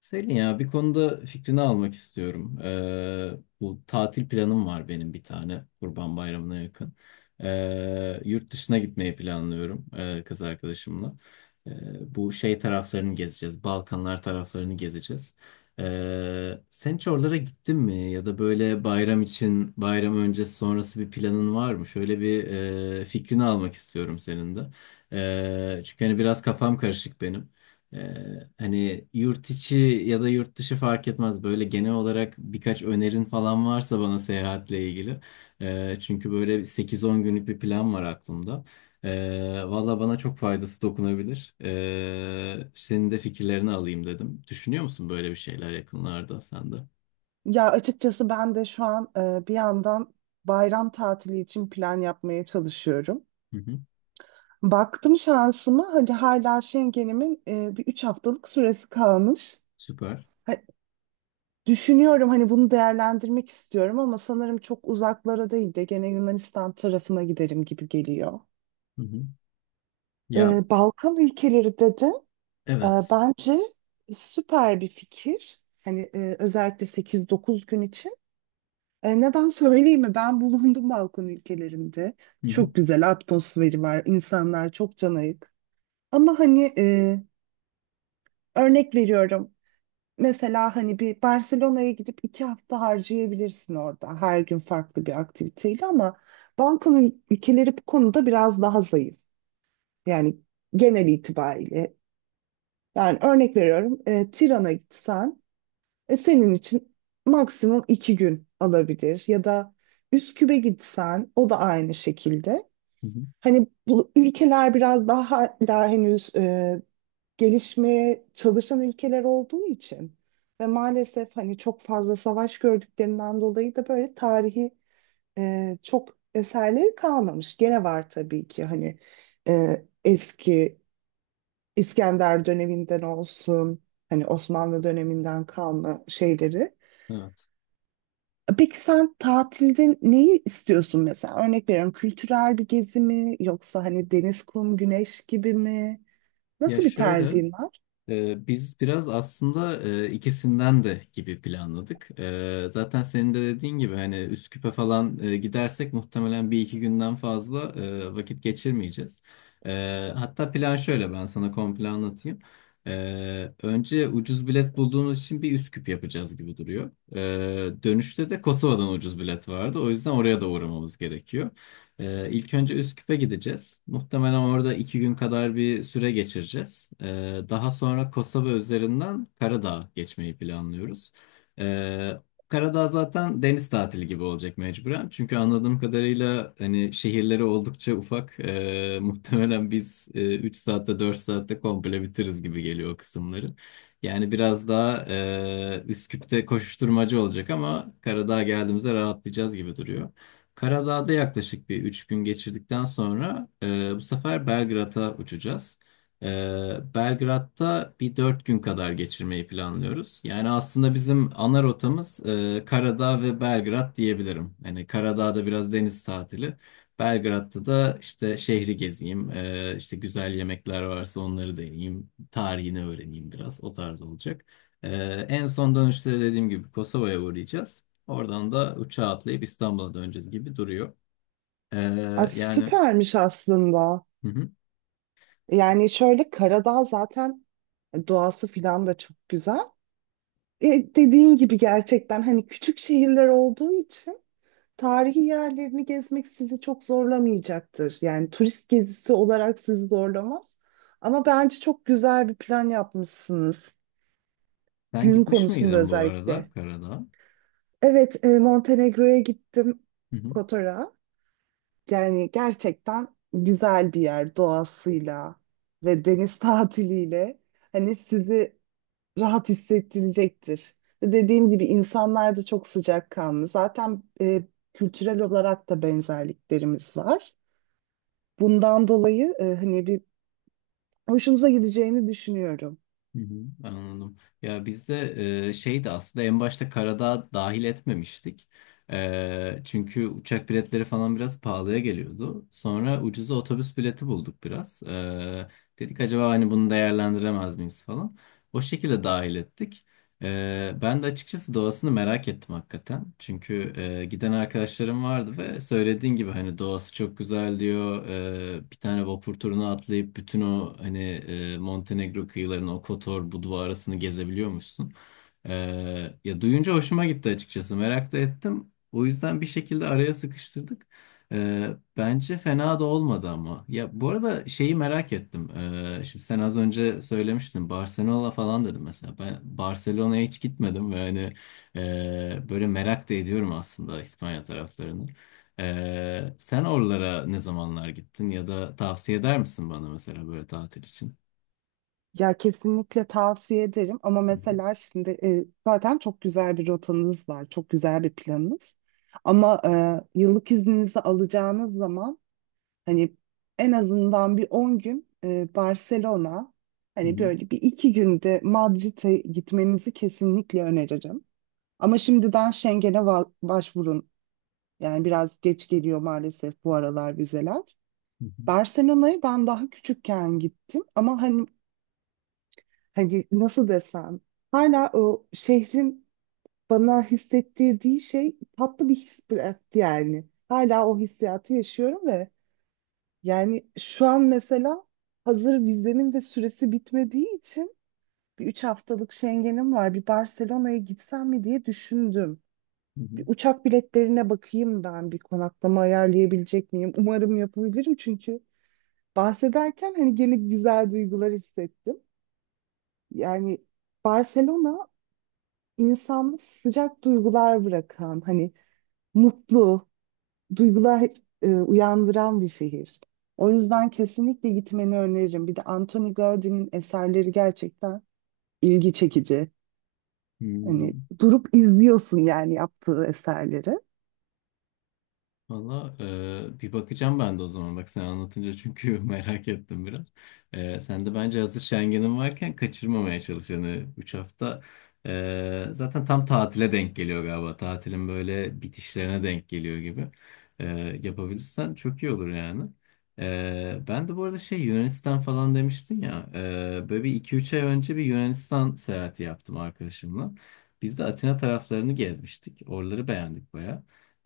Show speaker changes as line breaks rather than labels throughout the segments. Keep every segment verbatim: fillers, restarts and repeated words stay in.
Selin, ya bir konuda fikrini almak istiyorum. Ee, bu tatil planım var benim, bir tane Kurban Bayramı'na yakın. Ee, yurt dışına gitmeyi planlıyorum e, kız arkadaşımla. Ee, bu şey taraflarını gezeceğiz. Balkanlar taraflarını gezeceğiz. Ee, sen hiç oralara gittin mi? Ya da böyle bayram için, bayram öncesi sonrası bir planın var mı? Şöyle bir e, fikrini almak istiyorum senin de. Ee, çünkü hani biraz kafam karışık benim. Ee, hani yurt içi ya da yurt dışı fark etmez. Böyle genel olarak birkaç önerin falan varsa bana, seyahatle ilgili. Ee, çünkü böyle sekiz on günlük bir plan var aklımda. Ee, valla bana çok faydası dokunabilir. Ee, senin de fikirlerini alayım dedim. Düşünüyor musun böyle bir şeyler yakınlarda, sen de?
Ya açıkçası ben de şu an e, bir yandan bayram tatili için plan yapmaya çalışıyorum.
Hı hı.
Baktım şansıma hani hala Schengen'imin e, bir üç haftalık süresi kalmış.
Süper.
Ha- Düşünüyorum hani bunu değerlendirmek istiyorum ama sanırım çok uzaklara değil de gene Yunanistan tarafına giderim gibi geliyor.
Hı hı. Ya,
E, Balkan ülkeleri dedi. E,
evet.
bence süper bir fikir. Hani e, özellikle sekiz dokuz gün için. E, neden söyleyeyim mi? Ben bulundum Balkan ülkelerinde.
Hı hı.
Çok güzel atmosferi var. İnsanlar çok canayık. Ama hani e, örnek veriyorum. Mesela hani bir Barcelona'ya gidip iki hafta harcayabilirsin orada. Her gün farklı bir aktiviteyle ama Balkan ül- ülkeleri bu konuda biraz daha zayıf. Yani genel itibariyle. Yani örnek veriyorum. E, Tiran'a gitsen E, senin için maksimum iki gün alabilir ya da Üsküp'e gitsen o da aynı şekilde.
Hı hı.
Hani bu ülkeler biraz daha hala henüz e, gelişmeye çalışan ülkeler olduğu için ve maalesef hani çok fazla savaş gördüklerinden dolayı da böyle tarihi e, çok eserleri kalmamış. Gene var tabii ki hani e, eski İskender döneminden olsun hani Osmanlı döneminden kalma şeyleri.
Evet.
Peki sen tatilde neyi istiyorsun mesela? Örnek veriyorum, kültürel bir gezi mi yoksa hani deniz, kum, güneş gibi mi?
Ya,
Nasıl bir
şöyle.
tercihin var?
Ee, Biz biraz aslında e, ikisinden de gibi planladık. Ee, Zaten senin de dediğin gibi hani Üsküp'e falan e, gidersek muhtemelen bir iki günden fazla e, vakit geçirmeyeceğiz. Ee, Hatta plan şöyle, ben sana komple anlatayım. Ee, Önce ucuz bilet bulduğumuz için bir Üsküp yapacağız gibi duruyor. Ee, Dönüşte de Kosova'dan ucuz bilet vardı. O yüzden oraya da uğramamız gerekiyor. Ee, ilk önce Üsküp'e gideceğiz. Muhtemelen orada iki gün kadar bir süre geçireceğiz. Ee, daha sonra Kosova üzerinden Karadağ'a geçmeyi planlıyoruz. Ee, Karadağ zaten deniz tatili gibi olacak mecburen. Çünkü anladığım kadarıyla hani şehirleri oldukça ufak. Ee, muhtemelen biz e, üç saatte, dört saatte komple bitiririz gibi geliyor o kısımları. Yani biraz daha e, Üsküp'te koşuşturmacı olacak ama Karadağ'a geldiğimizde rahatlayacağız gibi duruyor. Karadağ'da yaklaşık bir üç gün geçirdikten sonra e, bu sefer Belgrad'a uçacağız. E, Belgrad'da bir dört gün kadar geçirmeyi planlıyoruz. Yani aslında bizim ana rotamız e, Karadağ ve Belgrad diyebilirim. Yani Karadağ'da biraz deniz tatili. Belgrad'da da işte şehri gezeyim, e, işte güzel yemekler varsa onları deneyeyim, tarihini öğreneyim biraz, o tarz olacak. E, En son dönüşte de, dediğim gibi, Kosova'ya uğrayacağız. Oradan da uçağa atlayıp İstanbul'a döneceğiz gibi duruyor. Ee,
Aa,
Yani,
süpermiş aslında.
hı hı.
Yani şöyle, Karadağ zaten doğası filan da çok güzel. E, dediğin gibi gerçekten hani küçük şehirler olduğu için tarihi yerlerini gezmek sizi çok zorlamayacaktır. Yani turist gezisi olarak sizi zorlamaz. Ama bence çok güzel bir plan yapmışsınız.
Sen
Gün
gitmiş
konusunda
miydin bu arada
özellikle.
karada?
Evet, e, Montenegro'ya gittim,
Hı hı.
Kotor'a. Yani gerçekten güzel bir yer doğasıyla ve deniz tatiliyle. Hani sizi rahat hissettirecektir. Ve dediğim gibi insanlar da çok sıcakkanlı. Zaten e, kültürel olarak da benzerliklerimiz var. Bundan dolayı e, hani bir hoşunuza gideceğini düşünüyorum.
Hı hı. Anladım. Ya, bizde e, şeydi aslında en başta karada dahil etmemiştik. Ee, çünkü uçak biletleri falan biraz pahalıya geliyordu. Sonra ucuza otobüs bileti bulduk biraz. Ee, dedik, acaba hani bunu değerlendiremez miyiz falan. O şekilde dahil ettik. Ee, ben de açıkçası doğasını merak ettim hakikaten. Çünkü e, giden arkadaşlarım vardı ve söylediğin gibi hani doğası çok güzel diyor. Ee, bir tane vapur turuna atlayıp bütün o hani e, Montenegro kıyılarını, o Kotor, Budva arasını gezebiliyormuşsun. Ee, Ya, duyunca hoşuma gitti açıkçası. Merak da ettim. O yüzden bir şekilde araya sıkıştırdık. Ee, bence fena da olmadı ama. Ya, bu arada şeyi merak ettim. Ee, şimdi sen az önce söylemiştin, Barcelona falan dedim mesela. Ben Barcelona'ya hiç gitmedim ve hani e, böyle merak da ediyorum aslında İspanya taraflarını. Ee, sen oralara ne zamanlar gittin, ya da tavsiye eder misin bana mesela böyle tatil için?
Ya kesinlikle tavsiye ederim ama
Hı
mesela şimdi e, zaten çok güzel bir rotanız var, çok güzel bir planınız. Ama e, yıllık izninizi alacağınız zaman hani en azından bir on gün e, Barcelona, hani
hı,
böyle bir iki günde Madrid'e gitmenizi kesinlikle öneririm. Ama şimdiden Schengen'e va- başvurun. Yani biraz geç geliyor maalesef bu aralar vizeler.
hı hı,
Barcelona'ya ben daha küçükken gittim ama hani hani nasıl desem, hala o şehrin bana hissettirdiği şey tatlı bir his bıraktı yani. Hala o hissiyatı yaşıyorum ve yani şu an mesela hazır vizemin de süresi bitmediği için bir üç haftalık Schengen'im var. Bir Barcelona'ya gitsem mi diye düşündüm.
hı hı,
Bir uçak biletlerine bakayım, ben bir konaklama ayarlayabilecek miyim? Umarım yapabilirim çünkü bahsederken hani gene güzel duygular hissettim. Yani Barcelona insanda sıcak duygular bırakan, hani mutlu duygular e, uyandıran bir şehir. O yüzden kesinlikle gitmeni öneririm. Bir de Anthony Gaudi'nin eserleri gerçekten ilgi çekici.
hı hı.
Hani durup izliyorsun yani yaptığı eserleri.
Valla, e, bir bakacağım ben de o zaman bak, sen anlatınca, çünkü merak ettim biraz. E, sen de bence hazır Schengen'in varken kaçırmamaya çalış. Yani üç hafta e, zaten tam tatile denk geliyor galiba. Tatilin böyle bitişlerine denk geliyor gibi. E, Yapabilirsen çok iyi olur yani. E, ben de bu arada, şey, Yunanistan falan demiştin ya. E, böyle bir iki üç ay önce bir Yunanistan seyahati yaptım arkadaşımla. Biz de Atina taraflarını gezmiştik. Oraları beğendik,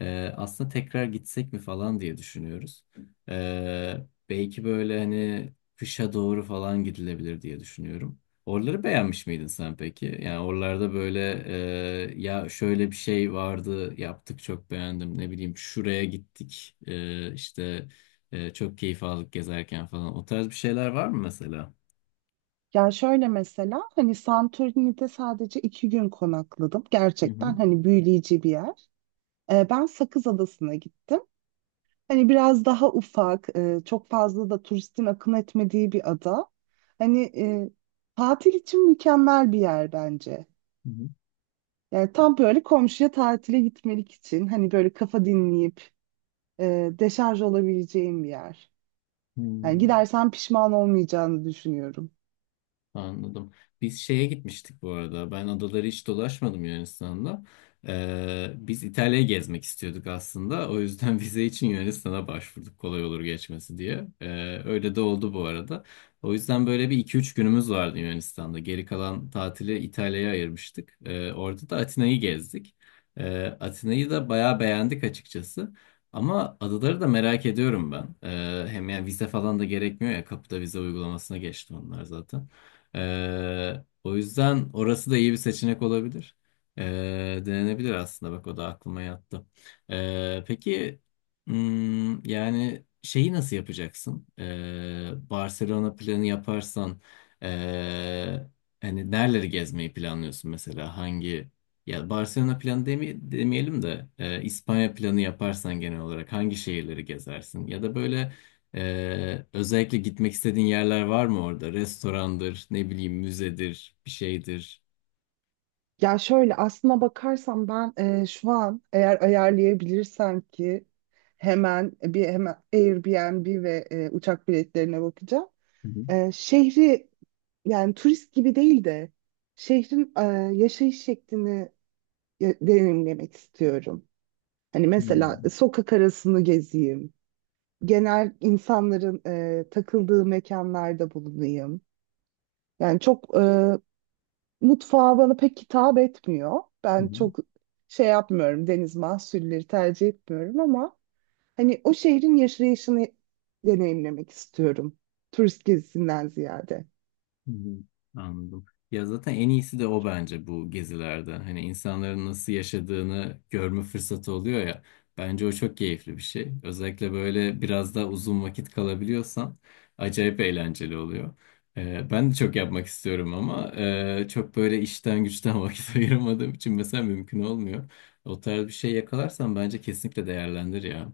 ee, aslında tekrar gitsek mi falan diye düşünüyoruz. Ee, Belki böyle hani kışa doğru falan gidilebilir diye düşünüyorum. Oraları beğenmiş miydin sen peki? Yani oralarda böyle e, ya, şöyle bir şey vardı yaptık çok beğendim, ne bileyim şuraya gittik e, işte e, çok keyif aldık gezerken falan. O tarz bir şeyler var mı mesela?
Ya şöyle, mesela hani Santorini'de sadece iki gün konakladım.
Hı
Gerçekten
hı.
hani büyüleyici bir yer. Ee, ben Sakız Adası'na gittim. Hani biraz daha ufak, e, çok fazla da turistin akın etmediği bir ada. Hani e, tatil için mükemmel bir yer bence.
Hı hı.
Yani tam böyle komşuya tatile gitmelik için hani böyle kafa dinleyip e, deşarj olabileceğim bir yer. Yani
Hmm.
gidersen pişman olmayacağını düşünüyorum.
Anladım. Biz şeye gitmiştik bu arada. Ben adaları hiç dolaşmadım Yunanistan'da. Ee, biz İtalya'yı gezmek istiyorduk aslında. O yüzden vize için Yunanistan'a başvurduk, kolay olur geçmesi diye. Ee, öyle de oldu bu arada. O yüzden böyle bir iki üç günümüz vardı Yunanistan'da. Geri kalan tatili İtalya'ya ayırmıştık. Ee, orada da Atina'yı gezdik. Ee, Atina'yı da bayağı beğendik açıkçası. Ama adaları da merak ediyorum ben. Ee, hem yani vize falan da gerekmiyor ya. Kapıda vize uygulamasına geçti onlar zaten. Ee, o yüzden orası da iyi bir seçenek olabilir. Ee, denenebilir aslında, bak o da aklıma yattı. Ee, peki, hmm, yani şeyi nasıl yapacaksın? Ee, Barcelona planı yaparsan ee, hani nereleri gezmeyi planlıyorsun mesela? Hangi ya Barcelona planı demi- demeyelim de ee, İspanya planı yaparsan genel olarak hangi şehirleri gezersin? Ya da böyle ee, özellikle gitmek istediğin yerler var mı orada? Restorandır, ne bileyim, müzedir, bir şeydir.
Ya şöyle, aslına bakarsam ben e, şu an eğer ayarlayabilirsem ki hemen bir hemen Airbnb ve e, uçak biletlerine bakacağım.
Hı hı.
E, şehri yani turist gibi değil de şehrin e, yaşayış şeklini e, deneyimlemek istiyorum. Hani mesela
Hmm.
sokak arasını gezeyim. Genel insanların e, takıldığı mekanlarda bulunayım. Yani çok e, mutfağı bana pek hitap etmiyor.
Hı
Ben
hı.
çok şey yapmıyorum, deniz mahsulleri tercih etmiyorum ama hani o şehrin yaşayışını deneyimlemek istiyorum. Turist gezisinden ziyade.
Hı hı. Anladım. Ya, zaten en iyisi de o bence bu gezilerde. Hani insanların nasıl yaşadığını görme fırsatı oluyor ya. Bence o çok keyifli bir şey. Özellikle böyle biraz daha uzun vakit kalabiliyorsan, acayip eğlenceli oluyor. Ee, ben de çok yapmak istiyorum ama e, çok böyle işten güçten vakit ayıramadığım için mesela mümkün olmuyor. O tarz bir şey yakalarsan bence kesinlikle değerlendir ya.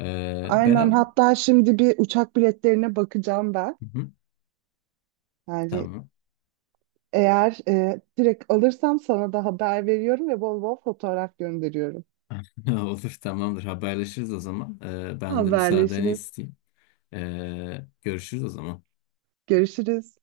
Ee, ben
Aynen,
ama...
hatta şimdi bir uçak biletlerine bakacağım ben.
Hı hı,
Yani
tamam.
eğer e, direkt alırsam sana da haber veriyorum ve bol bol fotoğraf gönderiyorum.
Olur, tamamdır, haberleşiriz o zaman. Ee, ben de müsaadeni
Haberleşiriz.
isteyeyim. Ee, görüşürüz o zaman.
Görüşürüz.